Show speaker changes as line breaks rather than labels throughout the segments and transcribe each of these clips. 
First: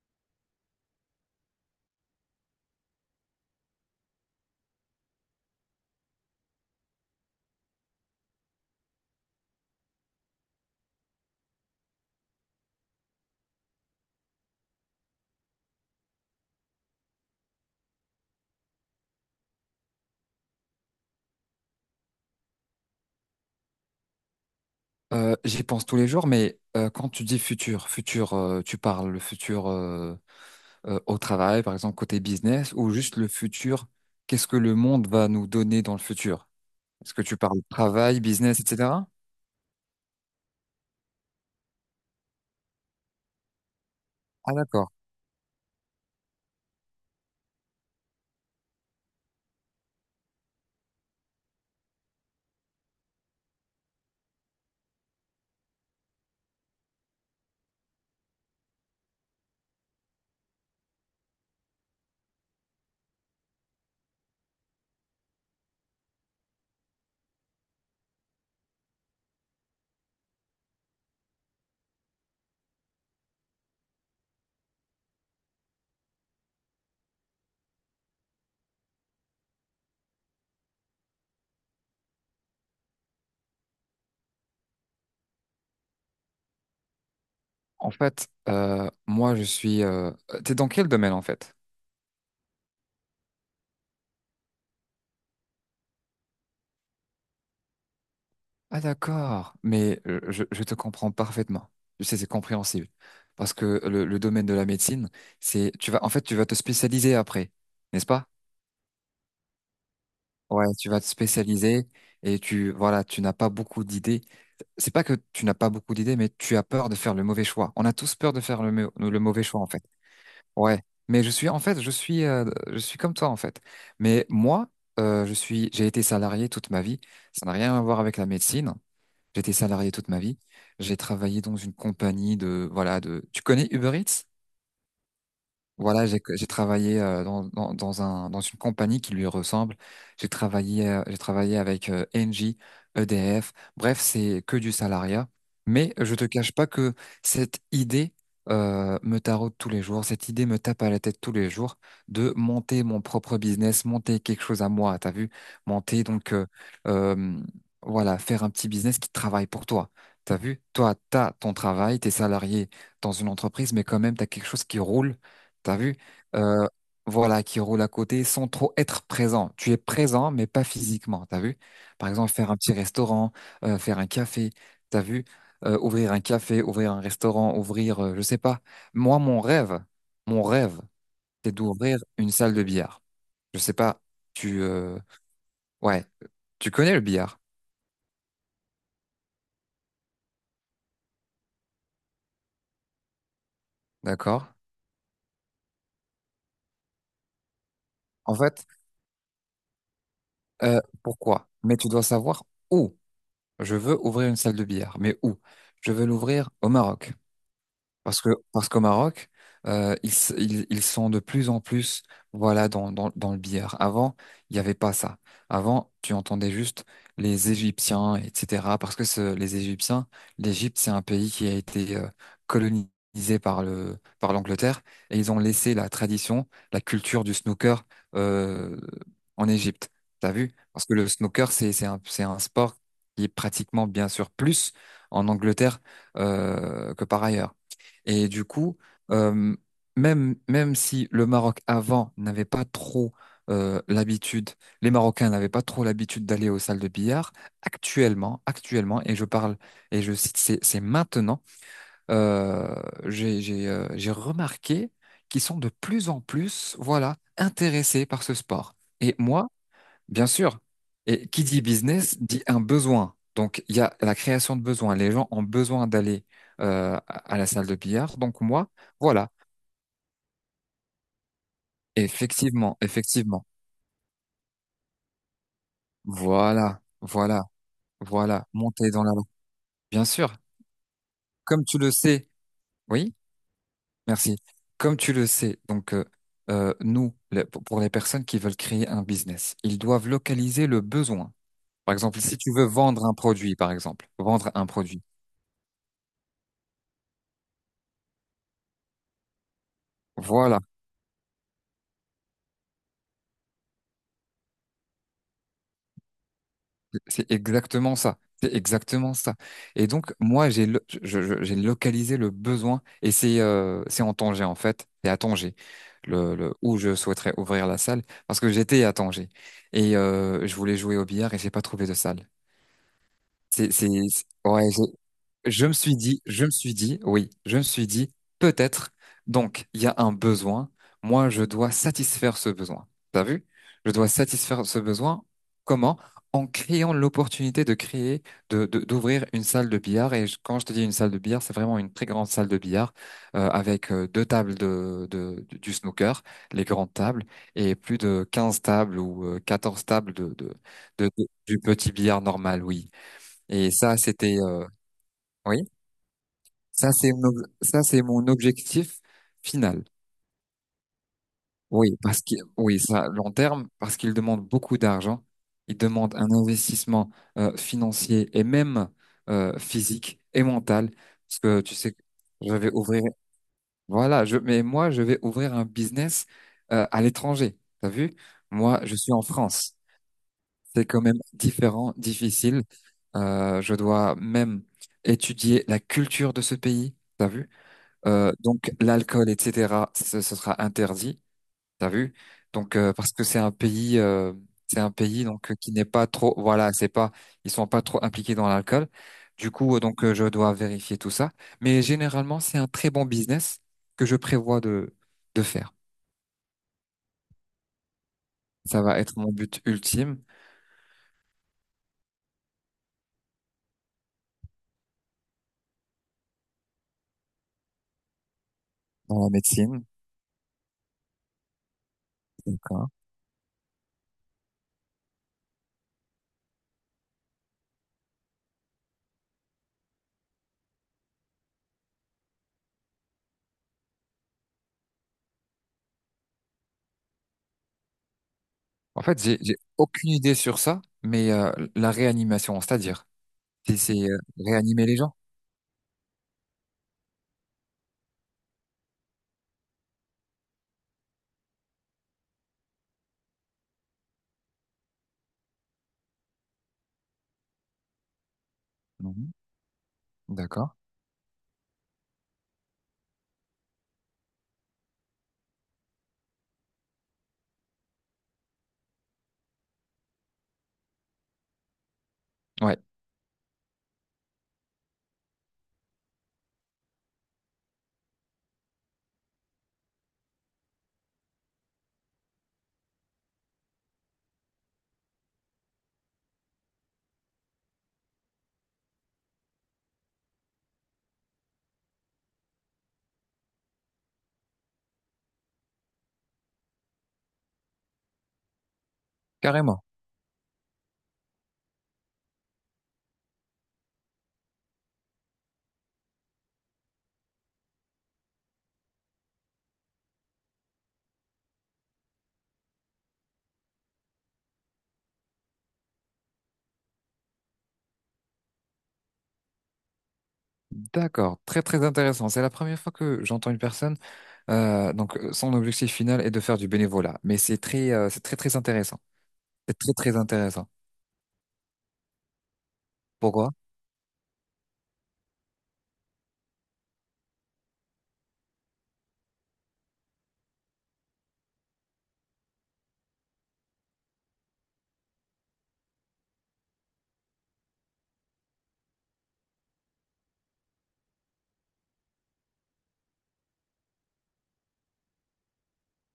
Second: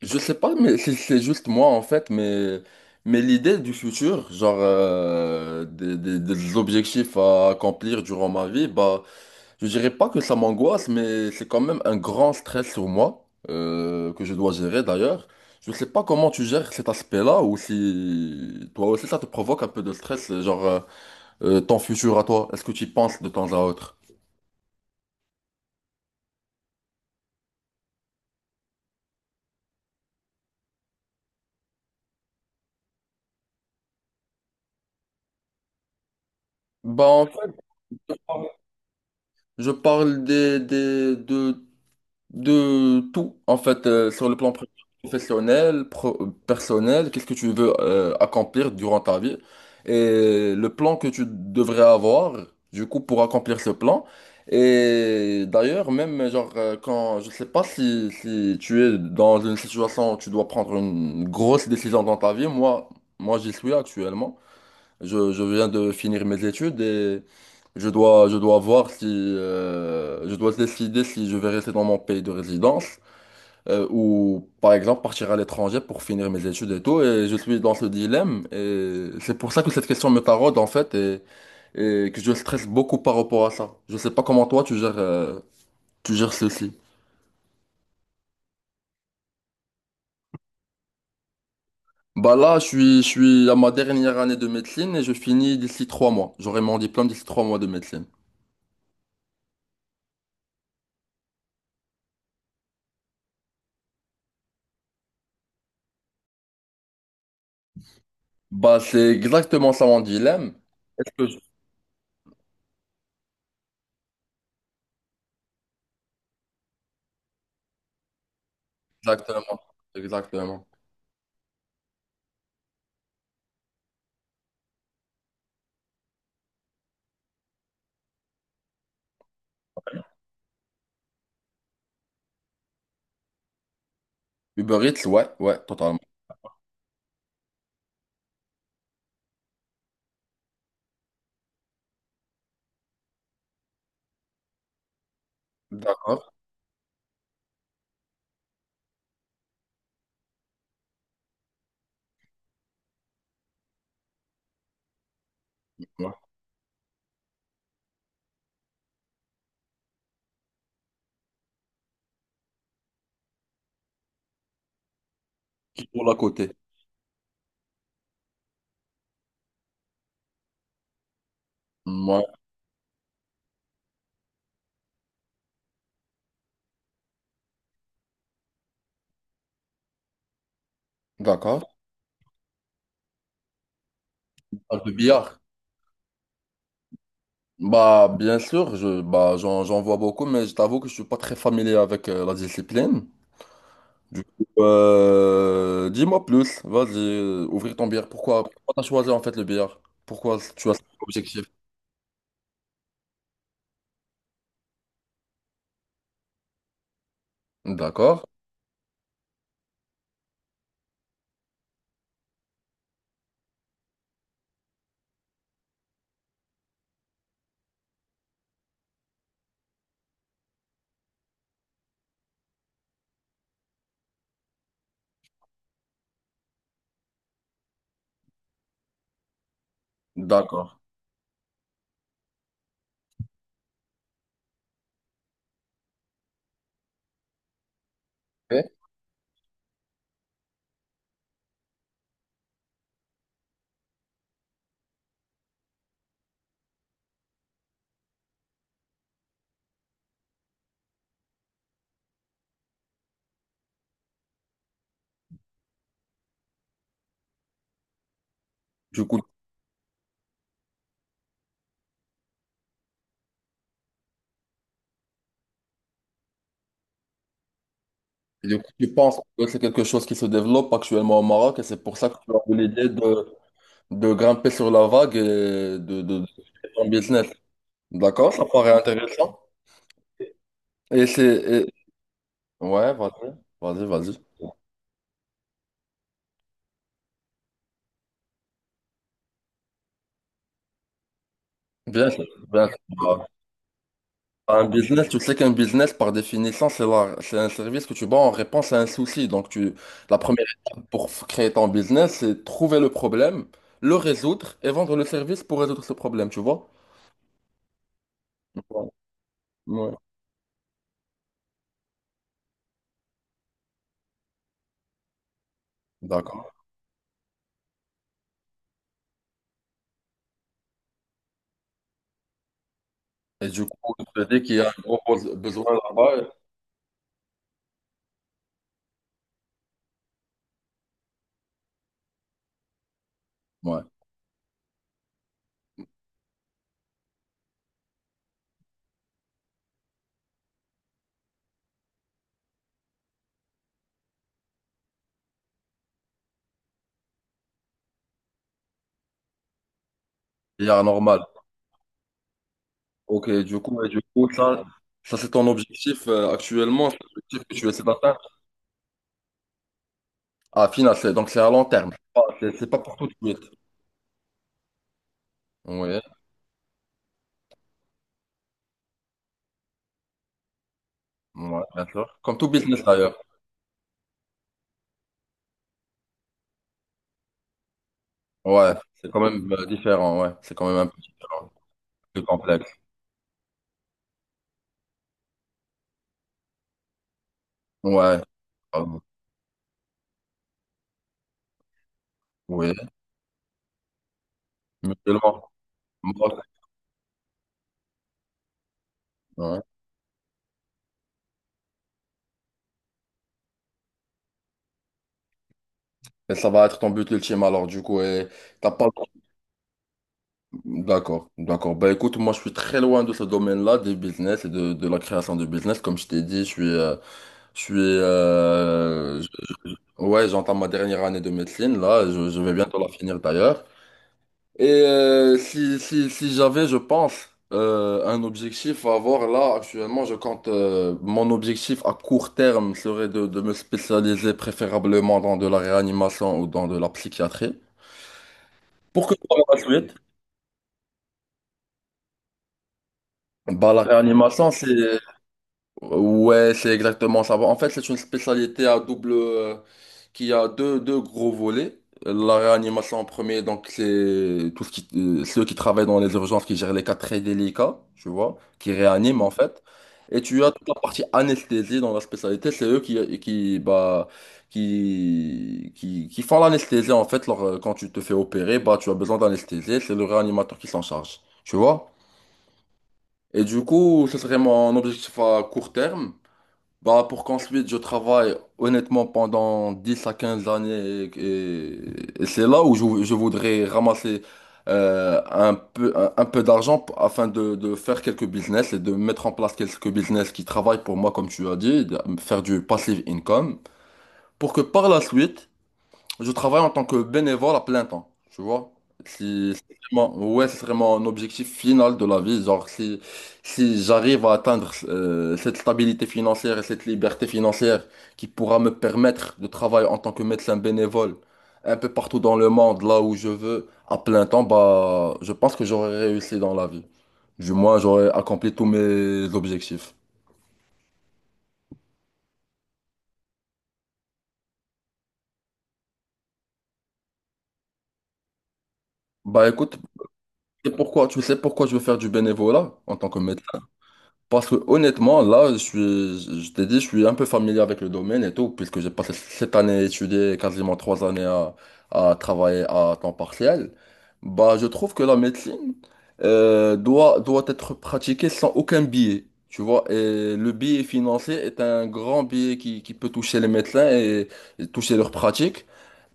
Je sais pas, mais c'est juste moi en fait, mais, l'idée du futur, genre des objectifs à accomplir durant ma vie, bah, je dirais pas que ça m'angoisse, mais c'est quand même un grand stress sur moi, que je dois gérer d'ailleurs. Je sais pas comment tu gères cet aspect-là, ou si toi aussi ça te provoque un peu de stress, genre ton futur à toi, est-ce que tu y penses de temps à autre?
J'y pense tous les jours, mais quand tu dis futur, futur, tu parles le futur au travail, par exemple côté business, ou juste le futur, qu'est-ce que le monde va nous donner dans le futur?
Bah
Est-ce que
en
tu
fait,
parles travail, business, etc.?
je parle de tout, en fait, sur le plan
Ah d'accord.
professionnel, personnel, qu'est-ce que tu veux accomplir durant ta vie et le plan que tu devrais avoir, du coup, pour accomplir ce plan. Et d'ailleurs, même, genre, quand, je sais pas si tu es dans une situation où tu dois prendre une grosse décision dans ta vie, moi, j'y suis actuellement. Je viens de finir mes études et je dois voir si je dois décider si je vais rester dans mon pays de résidence ou par exemple partir à l'étranger pour finir mes études et tout. Et je suis dans ce dilemme et c'est pour ça que cette question me taraude en fait et que je stresse beaucoup par rapport à ça. Je sais pas comment toi tu gères ceci.
En fait, moi je suis. T'es dans quel domaine en fait?
Bah là, je suis à ma dernière année de médecine et je finis d'ici 3 mois. J'aurai mon diplôme d'ici 3 mois de médecine.
Ah d'accord, mais je te comprends parfaitement. Je sais, c'est compréhensible. Parce que le domaine de la médecine, en fait, tu vas te spécialiser après, n'est-ce pas?
Bah, c'est exactement ça mon dilemme.
Ouais, tu vas te
Est-ce que je-
spécialiser et tu, voilà, tu n'as pas beaucoup d'idées. C'est pas que tu n'as pas beaucoup d'idées, mais tu as peur de faire le mauvais choix. On a tous peur de faire le mauvais
Exactement.
choix, en fait.
Exactement.
Ouais. Mais je suis, en fait, je suis comme toi, en fait. Mais moi, j'ai été salarié toute ma vie. Ça n'a rien à voir avec la médecine. J'étais salarié toute ma vie. J'ai travaillé dans une compagnie voilà, tu connais Uber Eats?
Uber Eats, ouais, ouais, totalement.
Voilà, j'ai travaillé dans une compagnie qui lui ressemble. J'ai travaillé avec Engie, EDF. Bref, c'est que du salariat. Mais je
D'accord.
te cache pas que cette idée me taraude tous les jours. Cette idée me tape à la tête tous les jours de monter mon propre business, monter quelque chose à moi. T'as vu? Monter
Ouais.
donc euh, voilà, faire un petit business qui travaille pour toi. T'as vu? Toi, t'as ton travail, t'es salarié dans une entreprise, mais quand même, t'as quelque chose qui roule. T'as
Qui
vu?
pour l'à côté.
Euh, voilà, qui roule à côté sans trop être présent. Tu es présent, mais pas physiquement. T'as vu? Par
Ouais,
exemple, faire un petit restaurant, faire un café. T'as vu? Ouvrir un café, ouvrir un restaurant, je sais pas. Moi, mon rêve, c'est
d'accord.
d'ouvrir une salle de billard. Je sais pas. Tu,
Ah, le
euh,
billard.
ouais, tu connais le billard,
Bah, bien sûr, bah, j'en vois beaucoup, mais je t'avoue que je suis pas très familier avec la discipline. Du coup,
d'accord?
dis-moi plus. Vas-y, ouvrir ton billard.
En
Pourquoi,
fait,
pourquoi t'as choisi en fait le billard? Pourquoi tu as cet objectif?
pourquoi? Mais tu dois savoir où. Je veux ouvrir une salle de billard, mais où? Je veux l'ouvrir au Maroc. Parce
D'accord.
que, parce qu'au Maroc, ils sont de plus en plus, voilà, dans le billard. Avant, il n'y avait pas ça. Avant, tu entendais juste les Égyptiens, etc. Parce que les Égyptiens, l'Égypte, c'est un pays qui a été colonisé par l'Angleterre et ils ont laissé la tradition, la culture du snooker euh, en Égypte. T'as vu?
D'accord.
Parce que le snooker, c'est un sport qui est pratiquement, bien sûr, plus en Angleterre que par ailleurs. Et du
Ok.
coup, euh, même si le Maroc avant n'avait pas trop l'habitude, les Marocains n'avaient pas trop l'habitude d'aller aux salles de billard, actuellement, actuellement, et je parle, et je cite, c'est maintenant, euh, j'ai remarqué qu'ils sont de plus en plus, voilà, intéressés par ce sport.
Du
Et
coup,
moi, bien sûr. Et qui dit business dit un besoin. Donc, il y a la création de besoins. Les gens ont besoin d'aller à la salle de billard. Donc,
Et Du
moi,
coup, tu penses
voilà.
que c'est quelque chose qui se développe actuellement au Maroc et c'est pour ça que tu as eu
Effectivement,
l'idée
effectivement.
de grimper sur la vague et de créer
Voilà,
ton business.
voilà,
D'accord, ça
voilà.
paraît
Monter dans la...
intéressant.
Bien sûr.
Et c'est...
Comme
et-
tu le sais,
Ouais,
oui,
vas-y, vas-y,
merci.
vas-y.
Comme tu le sais, donc, nous, le- pour les personnes qui veulent créer un business, ils doivent localiser le besoin. Par
Bien
exemple,
sûr,
si tu veux
bien sûr.
vendre un
Bah,
produit, par exemple, vendre
un
un produit.
business, tu sais qu'un business, par définition, c'est un service que tu vends en réponse à un souci. Donc, la première
Voilà.
étape pour créer ton business, c'est trouver le problème, le résoudre et vendre le service pour résoudre ce problème, tu vois?
C'est exactement ça. C'est
Ouais.
exactement ça. Et
Ouais.
donc, moi, j'ai lo- je- j'ai localisé le besoin et c'est en Tanger, en fait. C'est à Tanger
D'accord.
où je souhaiterais ouvrir la salle parce que j'étais à Tanger et je voulais jouer au billard et j'ai pas trouvé de salle.
Et du coup, il te dit qu'il y a
Ouais,
un gros
je me
besoin
suis
là-bas.
dit, je me suis dit, oui, je me suis dit, peut-être. Donc, il y a un besoin. Moi, je dois satisfaire ce besoin. T'as vu?
Ouais.
Je dois satisfaire ce besoin. Comment? En créant l'opportunité de créer, d'ouvrir une salle de billard. Quand je te dis une salle de billard, c'est vraiment une très grande salle de billard avec deux tables du snooker, les grandes tables, et plus de 15 tables ou 14 tables de, de,
Il y a un
de-
normal.
de- du petit billard normal, oui.
Ok, du
Et
coup, et
ça,
du coup,
c'était,
ça, ça c'est ton
oui.
objectif actuellement,
Ça,
c'est
c'est mon,
l'objectif
ob-
que tu essaies
ça, c'est
d'atteindre.
mon objectif final.
Ah, final, c'est donc c'est à long terme.
Oui,
Ah,
parce que,
c'est pas
oui,
pour tout
ça,
de
long
suite.
terme, parce qu'il demande beaucoup d'argent. Il
Oui,
demande un investissement financier et même physique et mental. Parce que
ouais,
tu
bien
sais,
sûr. Comme tout
je vais
business
ouvrir,
d'ailleurs.
voilà, mais moi, je vais ouvrir un business à l'étranger. T'as vu?
Ouais,
Moi, je
c'est
suis
quand
en
même
France.
différent, ouais. C'est quand même
C'est
un peu
quand même
différent,
différent,
plus
difficile.
complexe.
Je dois même étudier la culture de ce pays. T'as vu?
Ouais,
Donc
euh,
l'alcool, etc., ce sera interdit, t'as vu?
oui,
Donc parce que c'est un pays
mutuellement.
donc qui n'est pas
Moi,
trop, voilà, c'est pas, ils sont pas trop impliqués dans l'alcool. Du
ouais.
coup, je dois vérifier tout ça. Mais généralement, c'est un très bon business que je prévois de faire.
Et ça va être ton but ultime alors, du coup. Et t'as
Ça
pas
va être mon but ultime
D'accord, d'accord. Bah écoute, moi je suis très loin de ce domaine-là, des business et de la création de business. Comme je t'ai dit, je suis,
dans
euh,
la médecine.
ouais, j'entends ma dernière année de médecine là. Je vais
Donc,
bientôt la
hein.
finir d'ailleurs. Et si j'avais, je pense, un objectif à avoir là actuellement, je compte. Mon objectif à court terme serait de me spécialiser préférablement dans de la réanimation ou dans de la psychiatrie.
En
Pour que
fait,
par
j'ai
la suite,
aucune idée sur ça, mais la réanimation, c'est-à-dire,
bah,
c'est
la
c'est, euh,
réanimation,
réanimer les
c'est
gens.
Ouais, c'est exactement ça. En fait, c'est une spécialité à double qui a deux gros volets. La réanimation en premier, donc c'est tout ceux qui travaillent dans les urgences, qui gèrent les cas très délicats, tu vois, qui réaniment en
Mhm.
fait. Et tu as toute
D'accord.
la partie anesthésie dans la spécialité, c'est eux qui, bah, qui font l'anesthésie en fait. Lors, quand tu te fais opérer, bah, tu as besoin d'anesthésie, c'est le réanimateur qui s'en charge, tu vois.
Ouais,
Et du coup, ce serait mon objectif à court terme. Bah, pour qu'ensuite je travaille honnêtement pendant 10 à 15 années et c'est là où je voudrais ramasser un peu d'argent afin de faire quelques business et de mettre en place quelques business qui travaillent pour moi comme tu as dit, de faire du passive income pour que par la suite je travaille en tant que bénévole à plein temps, tu vois. Si
carrément.
ouais, c'est vraiment un objectif final de la vie. Genre, si j'arrive à atteindre cette stabilité financière et cette liberté financière qui pourra me permettre de travailler en tant que médecin bénévole un peu partout dans le monde, là où je veux, à plein temps, bah, je pense que j'aurai réussi dans la vie. Du moins, j'aurai accompli tous mes objectifs.
D'accord, très très intéressant. C'est la première fois que j'entends une personne, donc, son objectif final est de faire du bénévolat, mais c'est très très intéressant.
Bah écoute,
C'est très très intéressant.
c'est pourquoi, tu sais pourquoi je veux faire du bénévolat en tant que
Pourquoi?
médecin? Parce que honnêtement, là, je t'ai dit, je suis un peu familier avec le domaine et tout, puisque j'ai passé cette année à étudier, quasiment 3 années à, travailler à temps partiel. Bah, je trouve que la médecine doit être pratiquée sans aucun biais, tu vois. Et le biais financier est un grand biais qui peut toucher les médecins et toucher leur pratique.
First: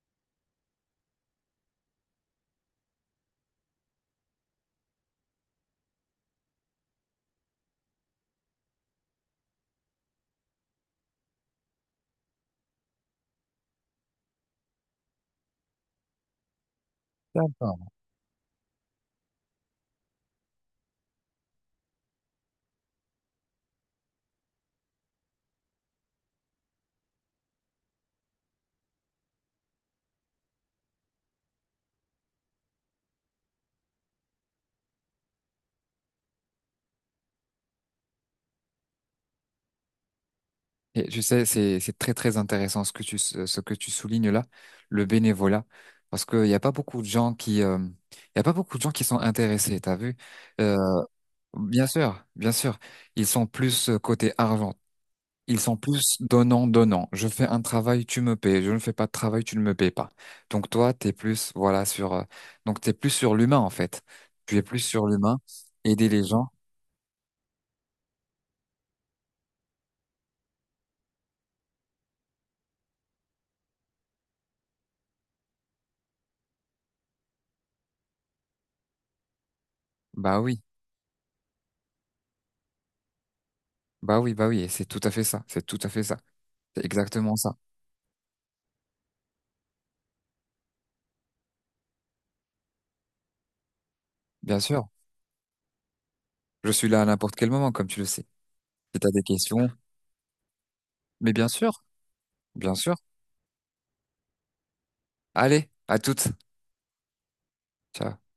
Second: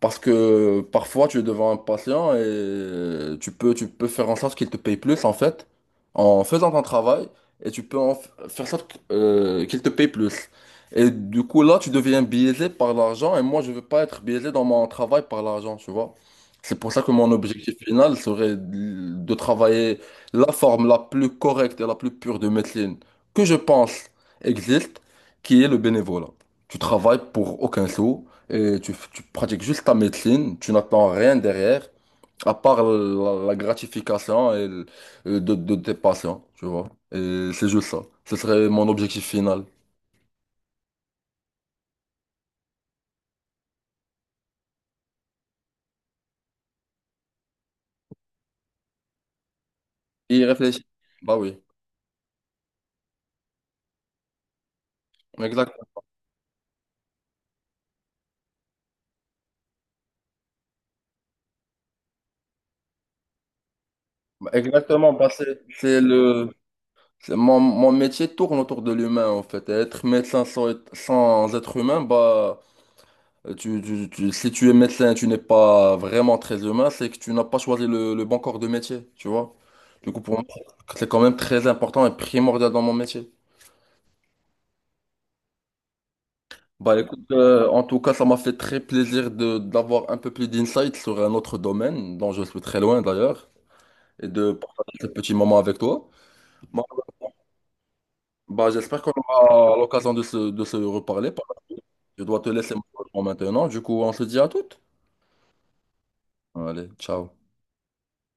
Parce que parfois tu es devant un patient et tu peux faire en sorte qu'il te paye plus en fait, en faisant ton travail, et tu peux en faire en sorte qu'il te paye plus. Et du coup là tu deviens biaisé par l'argent et moi je veux pas être biaisé dans mon travail par l'argent, tu vois. C'est pour ça que mon objectif
D'accord.
final serait de travailler la forme la plus correcte et la plus pure de médecine que je pense existe, qui est le bénévolat. Tu travailles pour aucun sou et tu pratiques juste ta médecine, tu n'attends rien derrière, à part la gratification et de tes patients, tu vois. Et c'est juste ça. Ce serait mon objectif final.
Et tu sais, c'est très très intéressant ce que tu soulignes là, le bénévolat, parce qu'il n'y a pas beaucoup de gens qui, il y a pas beaucoup de gens qui sont intéressés. T'as vu?
Y
Euh,
réfléchir. Bah oui,
Bien sûr, bien sûr, ils sont plus côté argent. Ils
exact
sont plus donnant, donnant. Je fais un travail, tu me payes. Je ne fais pas de travail, tu ne me payes pas. Donc toi, t'es plus, voilà, donc t'es plus sur l'humain, en fait. Tu es plus sur
Exactement, bah
l'humain,
c'est
aider les gens.
le. Mon métier tourne autour de l'humain, en fait. Et être médecin sans, sans être humain, bah. Si tu es médecin et tu n'es pas vraiment très humain, c'est que tu n'as pas choisi le bon corps de métier, tu vois. Du coup, pour
Bah
moi,
oui,
c'est quand même très important et primordial dans mon métier.
bah oui, bah oui. Et c'est tout à fait ça. C'est tout à fait ça. C'est
Bah écoute,
exactement ça.
en tout cas, ça m'a fait très plaisir de d'avoir un peu plus d'insight sur un autre domaine, dont je suis très loin d'ailleurs, et de
Bien sûr.
partager ce petit moment avec toi.
Je
Bah,
suis là à n'importe quel moment, comme tu le sais. Si
j'espère
t'as
qu'on
des questions,
aura l'occasion de se reparler.
mais bien sûr,
Je dois te laisser
bien sûr.
maintenant. Du coup, on se dit à toutes.
Allez, à toutes.
Allez, ciao.
Ciao.